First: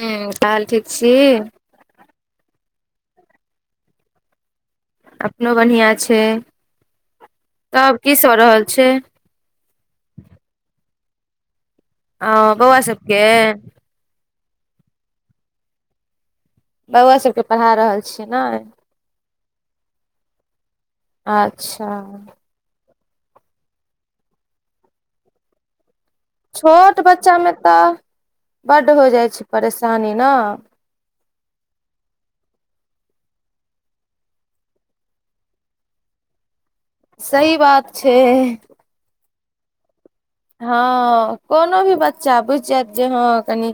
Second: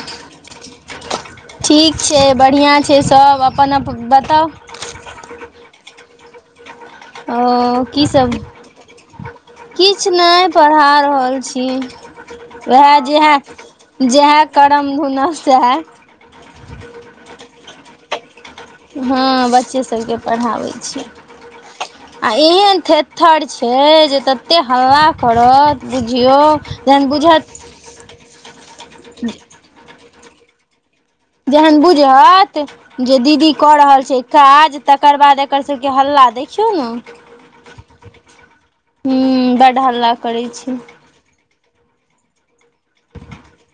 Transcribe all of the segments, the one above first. हुँ तहन ठीक छी। ठीक छै, बढ़िआँ छै, सब अपन -अपन बताउ अपनो बढ़िया छै ओ तब की सब कीसभ रहल छै किछु नय पढ़ा रहल छी। आ बउवा उएह सब के जेहए जएह करम धुनब सएह बौआ सबके पढ़ा रहल छी नइ। हँ बच्चे सभके पढ़ाबै छी अच्छा आ एहन थे थेत्थर छै जे ततेक हल्ला करत बुझियौ जहन बुझत तऽ बड हो जाइ छै परेशानी न जेहन बुझत जे दीदी कऽ रहल छै काज तकर बाद एकर सबके हल्ला देखियौ न। सही बात छै। हु बड़ हल्ला करै छै हँ कोनो भी बच्चा बुझि जायत जे हँ कनि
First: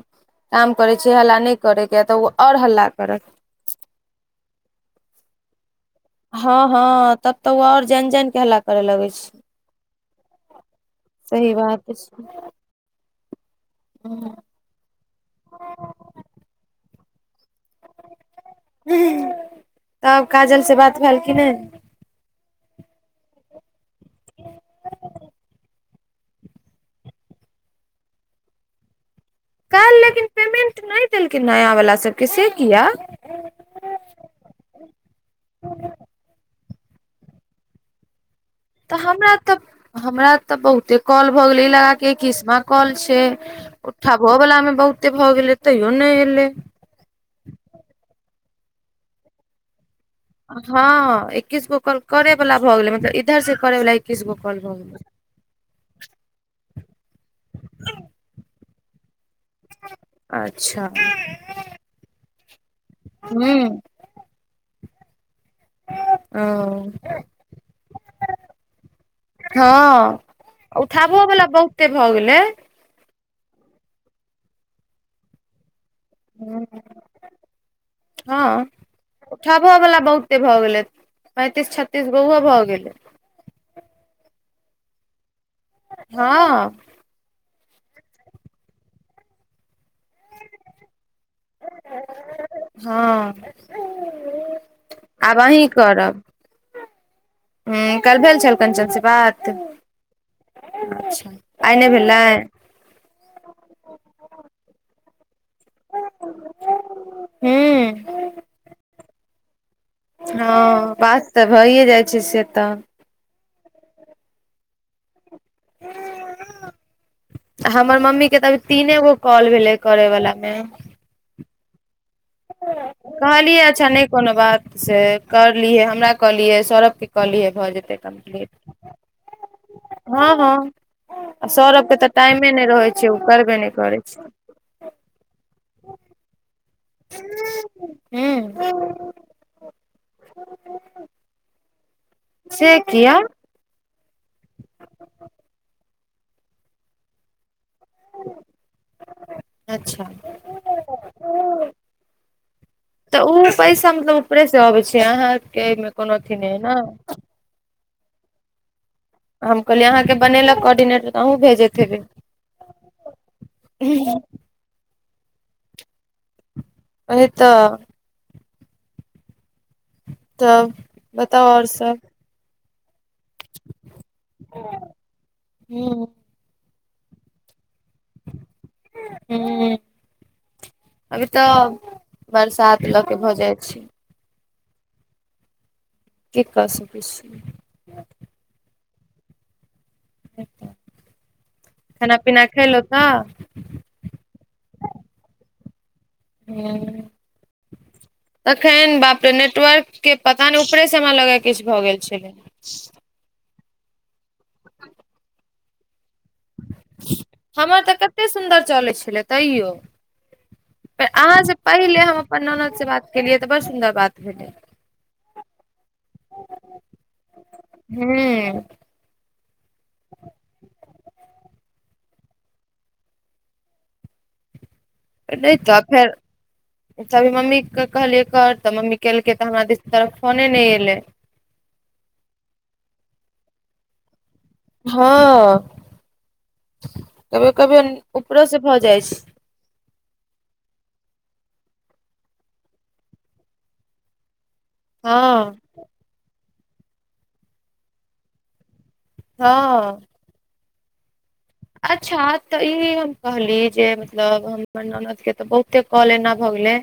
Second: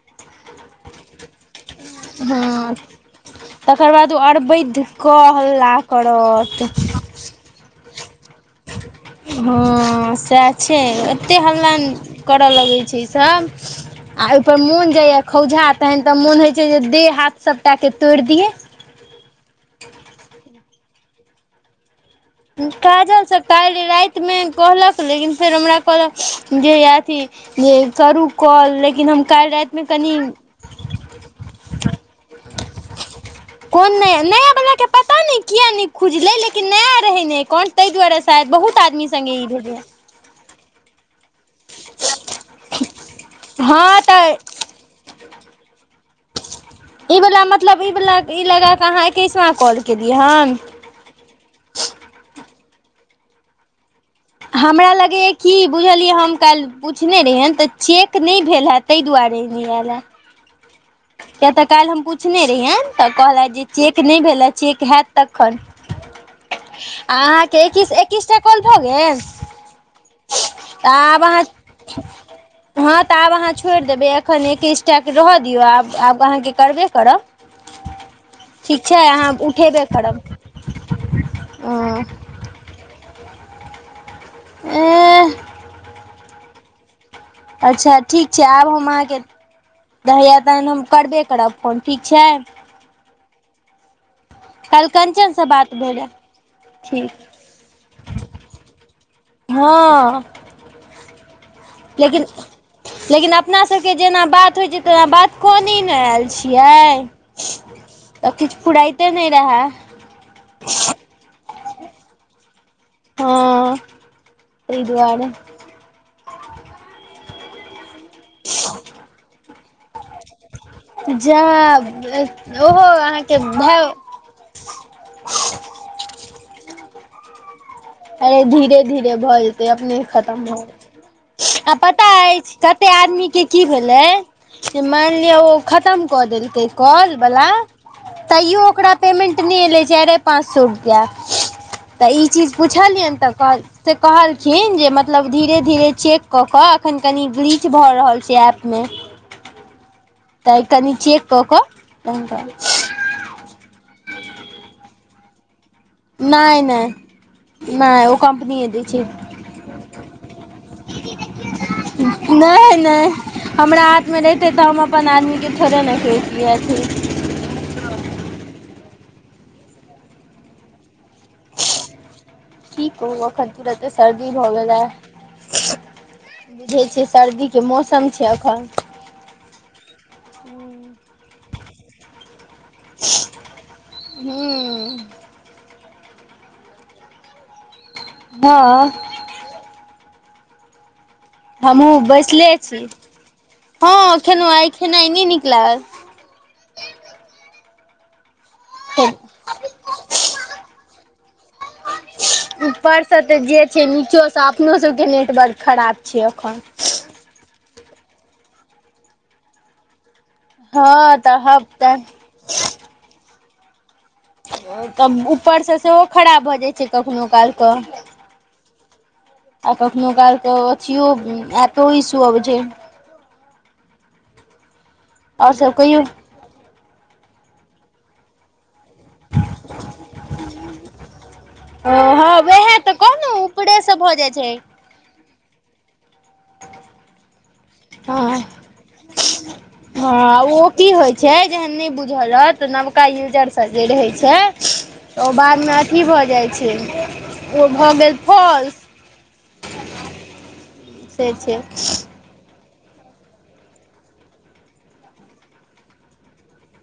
काम करे छै हला नय करेके ह तऽ ओ आऔर हँ हल्ला करत तकर बाद ओ अरबैध क हल्ला हँ करत ह तब तऽ ओ और जान -जान के हेल्ला करे लगे छै! हँ सएह छै, एतेक सही हल्ला बात छै करय लगै छै, इ सभ आ ओइ पर मोन जया खौझा तहन तऽ मोन होय छै, जे देह हाथ सबटा के तोड़ि दिये। तब काजल से बात भेल की ने काजल सँ काइल राएत मे कहलक लेकिन फेर हमरा कहलक जे ये अथी जे करू कॉल लेकिन हम काइल्ह राएत मे कनि- देलकिन नया वाला सबके से किया कोन नया -नया बला के पता नय किया नय खुजलै लेकिन नया रहै ने अकाउंट ताइह दुआरे शायद बहुत तऽ आदमी संगे हमरा ई तऽ भेलै हमरा तऽ बहुते कॉल भऽ गेले ए लगा के एकिस्मा कॉल छै। हँ उठा तऽ भऽ बलामे बहुते भऽ गेलै तैयो नै एलै। ई वला मतलब ई वला ई लगा कऽ अहाँ एकिसमा कॉल केलियै हन? हँ एकैस गो करे वला भऽ गेलै मतलब इधर से करे वला हमरा लगैये की बुझलिये हम काल्हि पुछने रहियैन त चेक नै भेले तै दुआरे नै आयले। अच्छा। किया त काल्हि हम पुछने रहियैन त कहलैन जे हूँ चेक नै भेले चेक हैत तखन। ओ आ अहाँ के ऐकिस ऐकिस टा कॉल भ गेल? ओठाबो बला बहुते भ गेलै। हां त आब अहाँ छोड़ि देबै अखन एकिस टा रहय दियौ आब आब अहाँ के करबे करब। हा ठीक छै अहाँ उठेबे उठाबोवला करब बहुते भ गेलै। पैंतिस हँ छत्तीस उहो भ गेलै। ऐह। हां। अच्छा ठीक छै आब हम अहाँ के होइया तखन हम करबे करब फोन, ठीक छै? हां। काल्हि कंचन से बात भेले, ठीक। हुं काल्हि भेल छल कंचन से बात? हां, अच्छा आइ नहि भेलै लेकिन लेकिन अपना सबके जेना बात होइत छै तेना बात क ने आयल छियै हूँ त किछ फुराइते नै रहे। हा बात त भइए जाइ छै से त हां, तै दुआरे। हमर मम्मी के त अभी तीने गो कॉल भेलै करै वला मे जा। कहलिये अच्छा नै कोनो बात से करलिये हमरा कहलिये सौरव के कहलिये भ जेतै। अरे कम्प्लीट धीरे धीरे भ जेते अपने हँ खतम हँ हो आ सौरभके पता तऽ टाइमे अछि नहि कते रहै छै ओ आदमी के करबे की नहि करै भेलै? छै मेल लिअ ओ खतम क देलके कॉल वला तैयो हूँ ओकरा पेमेंट मे एलै चारिये पाँच सो रुपया त ई चीज से पुछलियैन किया त कहलैन से कहलखिन जे मतलब धीरे धीरे चेक क के अखन कनि बीच किछ भ रहल छे ऐप मे। अच्छा। त कनि चेक क क ब जा [inaudible] त ओ पैसा मतलब ऊपरे से अबे छे अहाँ के। ने ने ने ओ कम्पनिये दै छै। हम कहलिये अहाँ के बनेलेक कोर्डिनेटर त अहूँ भेजेत हेबे। नै नै हमरा हाथ मे रहिते त हम अपन आदमी के थोड़े ने करितियै। ओ त। तब बताउ और सब। ठीक एखन तुरन्ते सर्दी भ गेले। ह बुझै छियै सर्दी के मौसम छै एखन। हुँ [inaudible] अभी त, बरसात ल के भ जाइ छै। हं अं। की क सकै छी। हं अं। हमहुं खाना पीना बैसले छी। खयलहु तऽ [inaudible] हँ खेलौं, आइ खेनाइ नै नीक लागल। हं अं। अखनि बाप रे, नेटवर्कके पता नै ऊपरेसं हमरा लगैया किछ भ गेल छलै। ऊपर त जे छै नीचोंसं अपनो सबके नेटवर्क खराब छै अखन। [inaudible] हमर त कते सुन्दर चलै छलै तैयो। [inaudible] त हँ तऽ अहाँ से हब तऽ पहिले हम अपन ननदसे बात केलियै त बड्ड सुन्दर बात भेलै [inaudible] तब ऊपरसं सेहो खराब भ जाइ छै कखनो काल क। हूँ आ कखनो काल क अथियो, एपो इश्यू अबै छै। नै आओर सब त कहियौ फेर, [inaudible] एत अभीमम्मी के कहलियै कर त मम्मी केलकै त हमरा दिस, तरफ फोने नै एलै। ओ हँ, उहे त कहलौ ऊपरेसं भ जाइ छै। हँ [inaudible] कभी कभी हँ ऊपरो सं भ जाइ छै। हँ ओ की होइ छै, जहन नै बुझल रहत त नबका यूजर सब जे रहै छै त ओ हँ बादमे अथी भ जाइ छै, ओ भ गेल फॉल्स। हँ। [inaudible] से छै। अच्छा त ई हम कहली जे मतलब हमर ननद के त बहुते कॉल एना भ गेलै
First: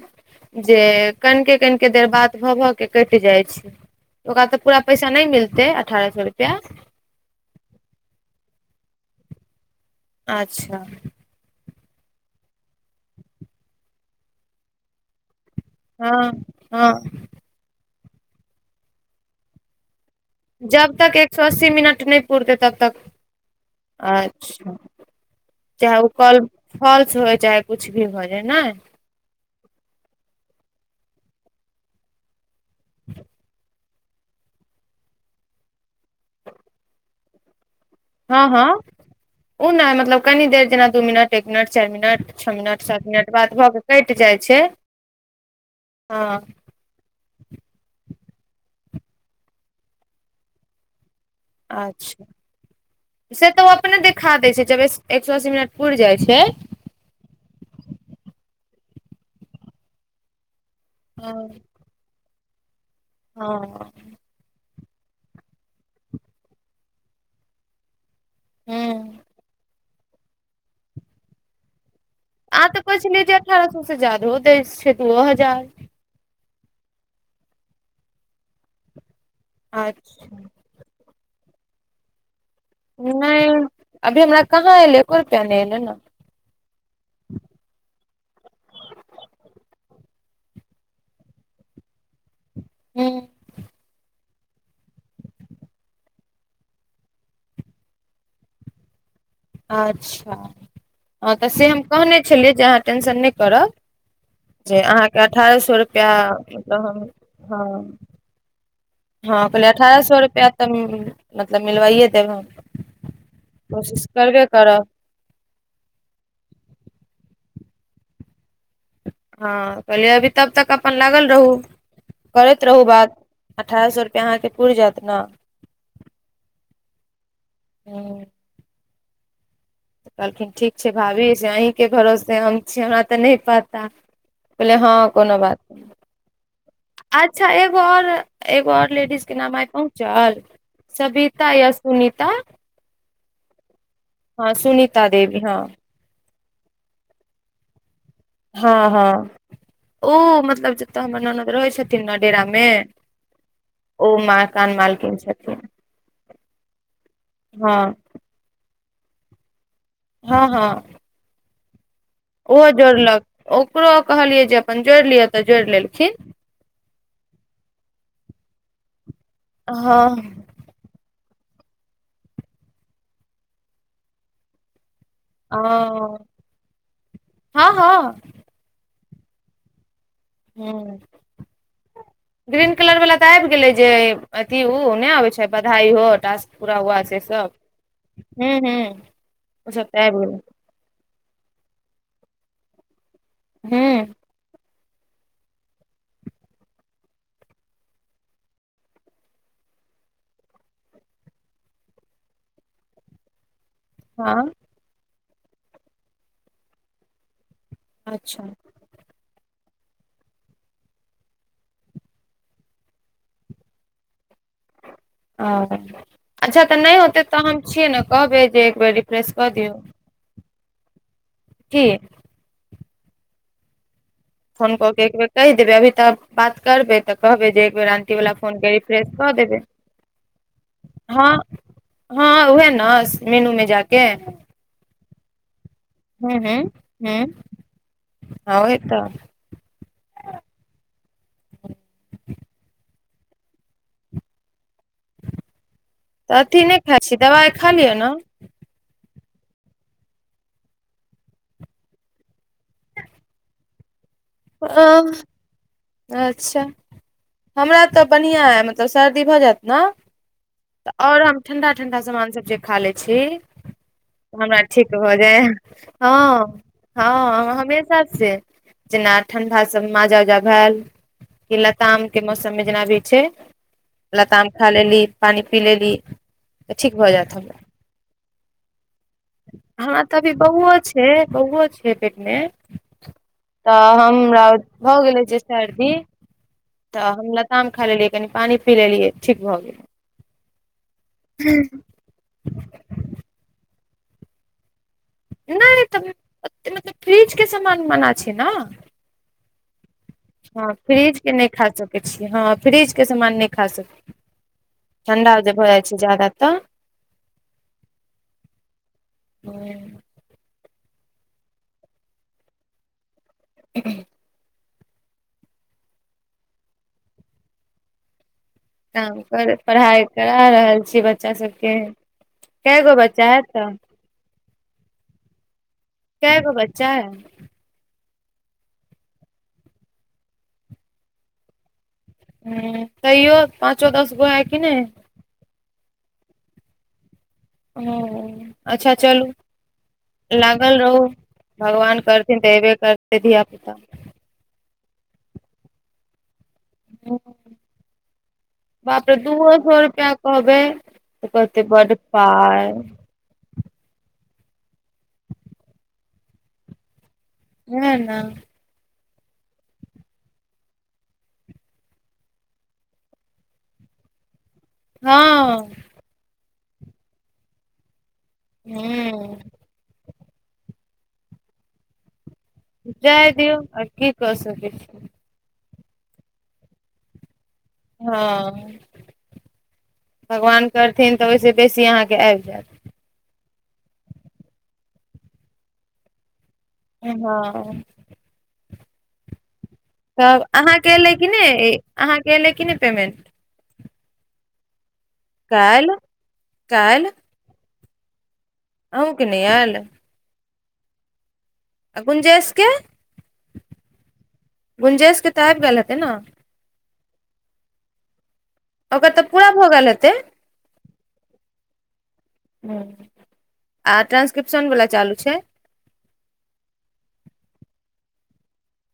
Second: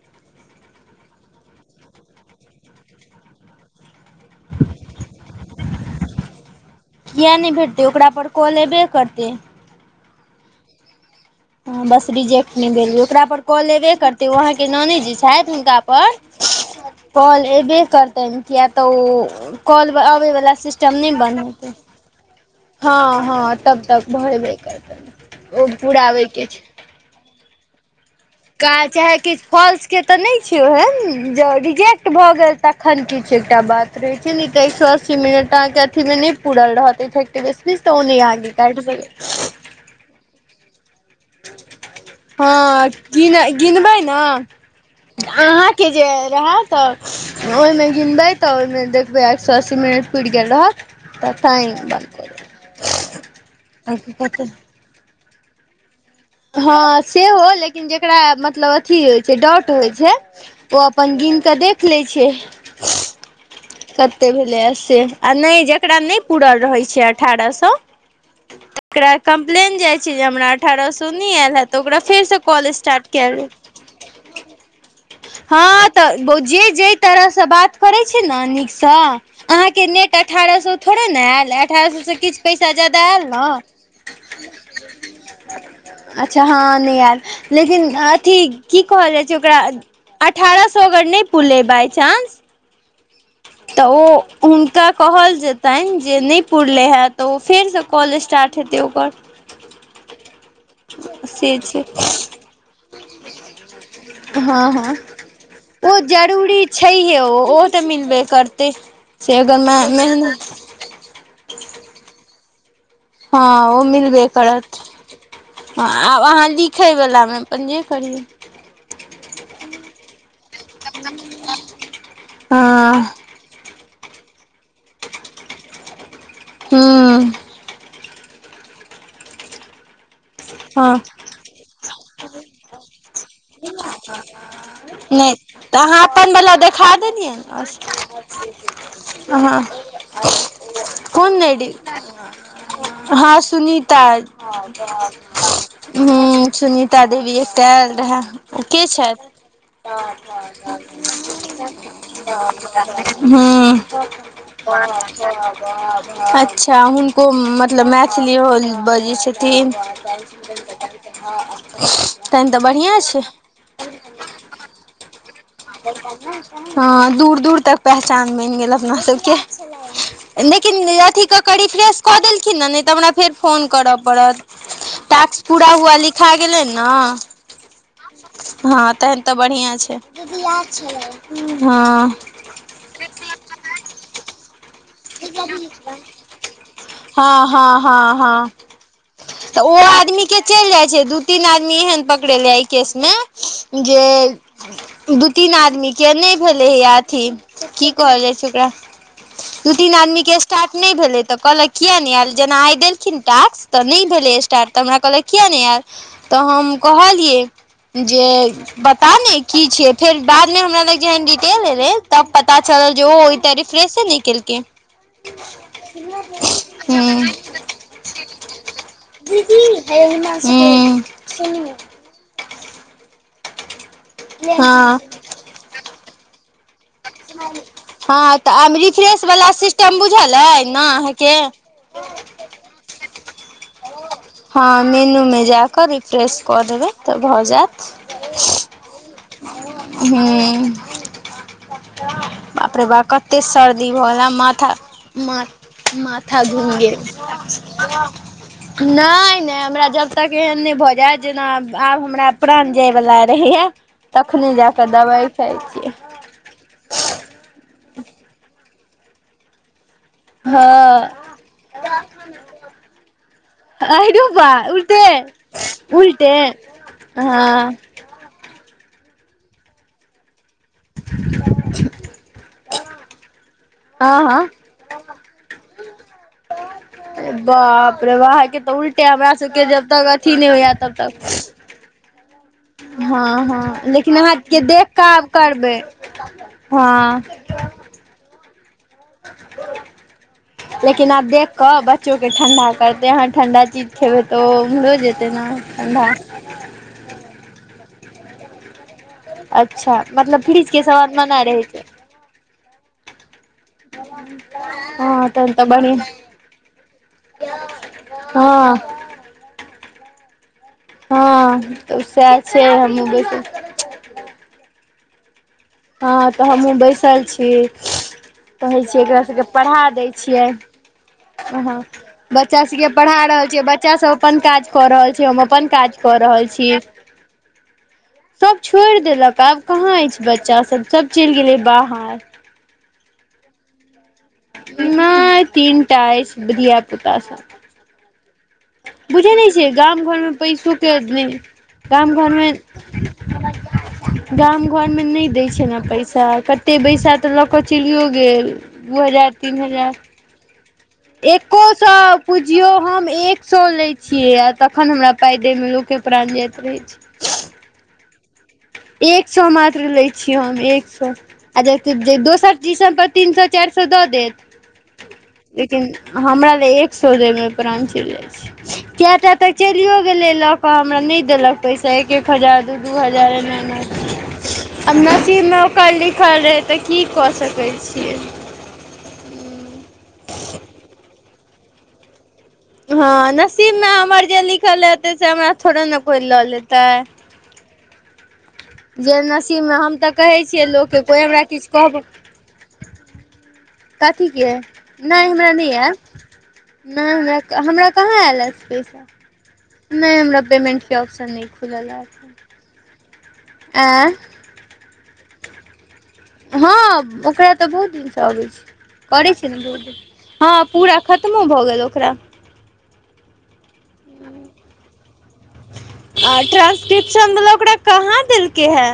जे कनिके कनिके देर बात भ भ के कटि जाइ छै। ओकरा त पूरा पैसा नै मिलतै अठारह सौ रुपया? किए नै भेटतै ओकरा पर कॉल एबे करतै। अच्छा। हँ बस रिजेक्ट नै भेलिअइ। ओकरा पर कॉल एबे करतै ओ अहाँके ननदि जे छथि हुनका पर हँ हँ कॉल एबै करतनि किए त ओ कॉल ब अबै बला जब तक एक स अस्सी मिनट नै पूरतै तब तक हँ हँ तब [inaudible] तक भरबे अच्छा, करतनि [inaudible] चाहे ओ कॉल पुराबैके फॉल्स हो चाहे कुछ भी भ जाइ न काज चाहे किछु फॉल्सके त नै छै ओहेन जं रिजेक्ट भ गेल तखन किछ एकटा बात रहै छै नै त एक स अस्सी मिनट अहांँके अथीमे नै पूरल रहतै इफे तै मे स्पीच त ओ नै हँ अहाँके हँ काटि सकै [inaudible] ओ न मतलब कनी देर जेना दू मिनट एक मिनट, चारि मिनट, छ मिनट हँ सात मिनट गिन बाद भ के गिनबै कटि ने जाइ छै अहाँके जे हँ रेहा त ओइमे गिनबै त ओइमे देखबै, एक स अस्सी मिनट पुरि गेल रहत। तऽ टाइम बन्द अच्छा कऽ से त ओ देबै अपने आओर की देखा कहतै देै छै जब एक स अस्सी मिनट पुरि जाइ छै। हँ सेहो लेकिन जेकरा मतलब अथी होइ छै डाट होइ छै ओ अपन गिन हँ क देख लै छै। हँ। कते भेलैया से आ नै जेकरा नै पूरल रहै छै अठारह सं तकरा हूँ कम्प्लेन जाइ छै जे हमरा अठारह स नै आएल हैत त ओकरा फेर सं आ तऽ कहै छलै जे अठारह सए से जादहो दै छै। दूओ हजार हँ तऽ भोजी जे तरहसँ बात करै छी, न नीकसँ। अहाँके नेट अच्छा अठारह सए थोड़े ने आयल अठारह सएसँ किछु पैसा जादा ऐल न। नहि अभी हमरा कहाँ एलै एको रुपैआ नहि एलै ने अच्छा हँ नइ आयल लेकिन अथी की कहल जाइ छै ओकरा अठारह सए अगर नइ पुरलै बइचानंस हूँ तऽ ओ हुनका कहल जेतइन जे नइ पुरलै हँ तऽ ओ फेरसँ कॉल स्टार्ट हेतै ओकर। अच्छा हँ तऽ से हम कहने छलियै जे अहाँ टेंशन नइ करब। हँ - जे हँ अहाँके अठारह सए ओ रुपैआ जरूरी मतलब हम छैहे ओ ओ तऽ हँ मिलबे करतै। हँ से अगर कहलियै मे अठारह सए रुपआ मेहनत तऽ मतलब मिलवाइए देब हम। हँ ओ कोशिश मिलबै करबे करत। करब हँ आब अहाँ लिखयवलामे अपन जे करियौ। हँ कहलियै अभी तब तक अपन लागल रहू करैत रहू हँ बात। अठारह सए रुपैआ अहाँके पूइर जायत न हँ ओ कहलखिन ठीक छै हँ भाभी से अहींके भरोसे हम छी हमरा तऽ नय पता कहलियै हँ नय कोनो बात तऽ नहि अहाँ अपनवला देखा देलियैन अच्छा एगो आओर एगो आओर लेडीज के नाम आइ पहुँचल कोन सविता या लेडी सुनीता। हँ सुनीता अइ हँ सुनीता देवी हँ हुँ सुनीता देवी एकटा ऐल रहे। हँ- हँ ओ मतलब जतय हमर ननद रहै छथिन ने डेरा मे [unintelligible] हुँ ओ मकान मालकिन छथिन [unintelligible] अच्छा हुनको मतलब मै हँ मैथिलियों ओने बजै छथिन हँ हँ तहन तऽ ओहो बढ़िआँ छै जोड़लक ओकरो कहलियै जे अपन जोड़ि लियअ हँ दूर -दूर तक पहचान बइन गेल अपना सबके हँ लेकिन अथि कऽ करि रिफ्रेश कऽ देलखिन ने नय तऽ हमरा फेर फोन करअ परत टास्क पूरा हुआ हँ लिखा गेलै नऽ हँ- हँ हँ तहन तऽ बढ़िआँ छै ह हँ ग्रीन कलर वला तऽ आइब गेलै जे अथी उ नय आबै छै बधाई हो टास्क पूरा हुआ से हँ सब हँ हँ हँ तऽ ओ सब आदमी आबि के गेलै चइल जाइत छै, दू तीन आदमी एहन पकड़ेले इ केस में जे हूँ दू, तीन, आदमी के नय भेले हे अथी की कहल जाइ छै ओकरा दू, तीन, आदमी के स्टार्ट नय भेलै तऽ कहलक किया नय आयल जेना आइ देलखिन टास्क तऽ नय भेलै हँ स्टार्ट तऽ हमरा कहलक किया नय आयल तऽ हम कहलियै जे अच्छा बता ने की छियै फेर बाद मे हमरा लग जेहन डिटेल एले तब पता चलल जे ओ हो एक टा रिश्ते फ्रेशे नय केलकै ओ अच्छा तऽ नय हूँ होतै हूँ तऽ हम छियै ने कहबै जे एक बेर रिफ्रेश कऽ दियौ [unintelligible] हुँ की फोन कऽ हँ के एक बेर कहि देबै, अभी तऽ बात करबै। तऽ कहबै जे एक बेर आंटी हँ वाला तऽ फोन के आब रिफ्रेश कऽ वला देबै। सिस्टम बुझल अइ ने हँ अहाँके हँ वएह ने मेनू मे जाके। हँ मेनू मे जाकऽ रिफ्रेश कऽ देबै तऽ भऽ जैत। हां वही तऽ हुं बाप रे बा कत्ते सर्दी भ गेल ऐं माथा म - माथा तऽ अथी घूइम नहि गेल खाइ छी दवाइ अइछ। खा लिअ ने नहि- नहि हमरा जब तक एहन नहि भऽ जैं जेना आब हमरा प्राण जाए वला रहैया तखने अ जाकऽ दबाइ खाइ छियै। अच्छा हमरा तऽ बढ़ियां अय मतलब सर्दी भऽ जैत न तऽ हँ आओर हम ठंडा-ठंडा समान सब जे खा लै छी आइरो बा हमरा ठीक उल्टे भऽ जाए या, उल्टे हँ-हँ हँ हमेशा से जेना ठंडा सब माजा-उजा भैल कि लताम के मौसम मे जेना भी छै हँ हँ लताम खा लेली पानि पी लेली। तऽ ठीक भऽ जायत हमरा बाप रे बा अहां के त उल्ट टे हमरा सब के जब हमरा तक तऽ अभी अथी नहि होय यैं बौओ तब छै बौओ छै पेट मे तक। हां-हां तऽ लेकिन अहाँ हमरा के देखि भऽ क आब गेलै जे करबे। सर्दी हं कनी पानी पी लेलिये ठीक भ गेल। लेकिन आब देख क बच्चो के ठंडा करतै, अहां ठंडा चीज खेबै त ओ उम्हरो जेत तैय नहि ठंडा। अय में तऽ फ्रिज के समान मना छै नऽ। अच्छा मतलब फ्रिज के समान के मना नहि रहै खा छय। सकै छियै हँ फ्रिज के सामान नहि खा सकै हँ ठंडा जे तहन तऽ भऽ जाइ छै बढ़ियां। जादा तऽ हँ [unintelligible] हँ तऽ उ सएह छै हमहुं बैसल [unintelligible] हँ त हमहूँ बैसल छी। कहै छिये एकरा काम सबके कर पढ़ा पढ़ाइ दय करा रहल छी बच्चा छियइ सबके अहाँ, बच्चा कए सबके गो पढ़ा बच्चा है रहल छियै तऽ बच च्चा सब अपन काज क रहल छय, हम अपन काज क कए रहल गो छी। बच्चा है सब छोइड़ देलक, अब कहाँ अछि बच्चा सब, सब चैल गेलै बाहर। हूं तैयो पाँचो-दस गो अय। नहि तीन टा अइछ घिया पुता सब। ओ अच्छा चलू बुझै नहि छियै गाम घरमे पैसो लागल के रहू। नहि भगवान करेथिन तऽ ऐबे करतै धिया-पुता। गामं घरमे नहि दय छै ने पैसा कत ते पैसा तऽ लऽ कऽ चलियो गेल, दू बाप रे हजार दूओ तीन सए हजार। रुपआ कहबै तऽ एको कहते बड सौ पाय पुझियौ हम एक सौ लय छियै, आ तखन हमरा पाय दय मे लोके प्राण जाइत रहै छय। वैह नऽ एक सौ मात्र लै छियै हम, एक सौ। आ जे कि जे दोसर टीशन पर तीन सौ चार सौ दऽ देत। हँ लेकिन हमरा लऽ एक सौ मे प्राण चेल जाइ छे कियाटा ह तक। चलियो गेले लऽ कऽ हमरा ने देलक पैसा, एक- एक हजार दू - दू जाय हजार दियौ एना आर की कऽ सकै छी नसीब मे ओकर लिखल रहे तऽ की कऽ सके हं, भगवान करथिन त ओहिसे बेसी कहाँ के आयब जायत। ह, नसीब मे हमर जे लिखल हेते, से हमरा थोड़े ने कोइ लऽ लेत। तऽ हँ जेनसिब में त कहे तब छिये लोक अहाँके के, एलै कोइ कि हमरा किछ नहि कहब अहाँके एलै कि ने पेमेन्ट। कथी के, अइ ने हमरा ने आयल काल्हि ने काल्हि हमरा हमरा कहाँ आयल है। पैसा अहूँके नहि आयल ने हमरा पेमेन्टके ऑप्शन ने आ गुंजेस के एँ गुंजेस के त आबे गेल हेते ने। हां ओकरा त बहुत दिन से अबे छै, ओकर तऽ करे पूरा छे ने भऽ बहुत गेल दिन हेतै से। हां पूरा खत्मो भ गेल ओकरा। आ ट ट्रांसक्रिप्शन वला चालू छै। आ ट्रांसक्रिप्शन मतलब ओकरा कहाँ देलके है।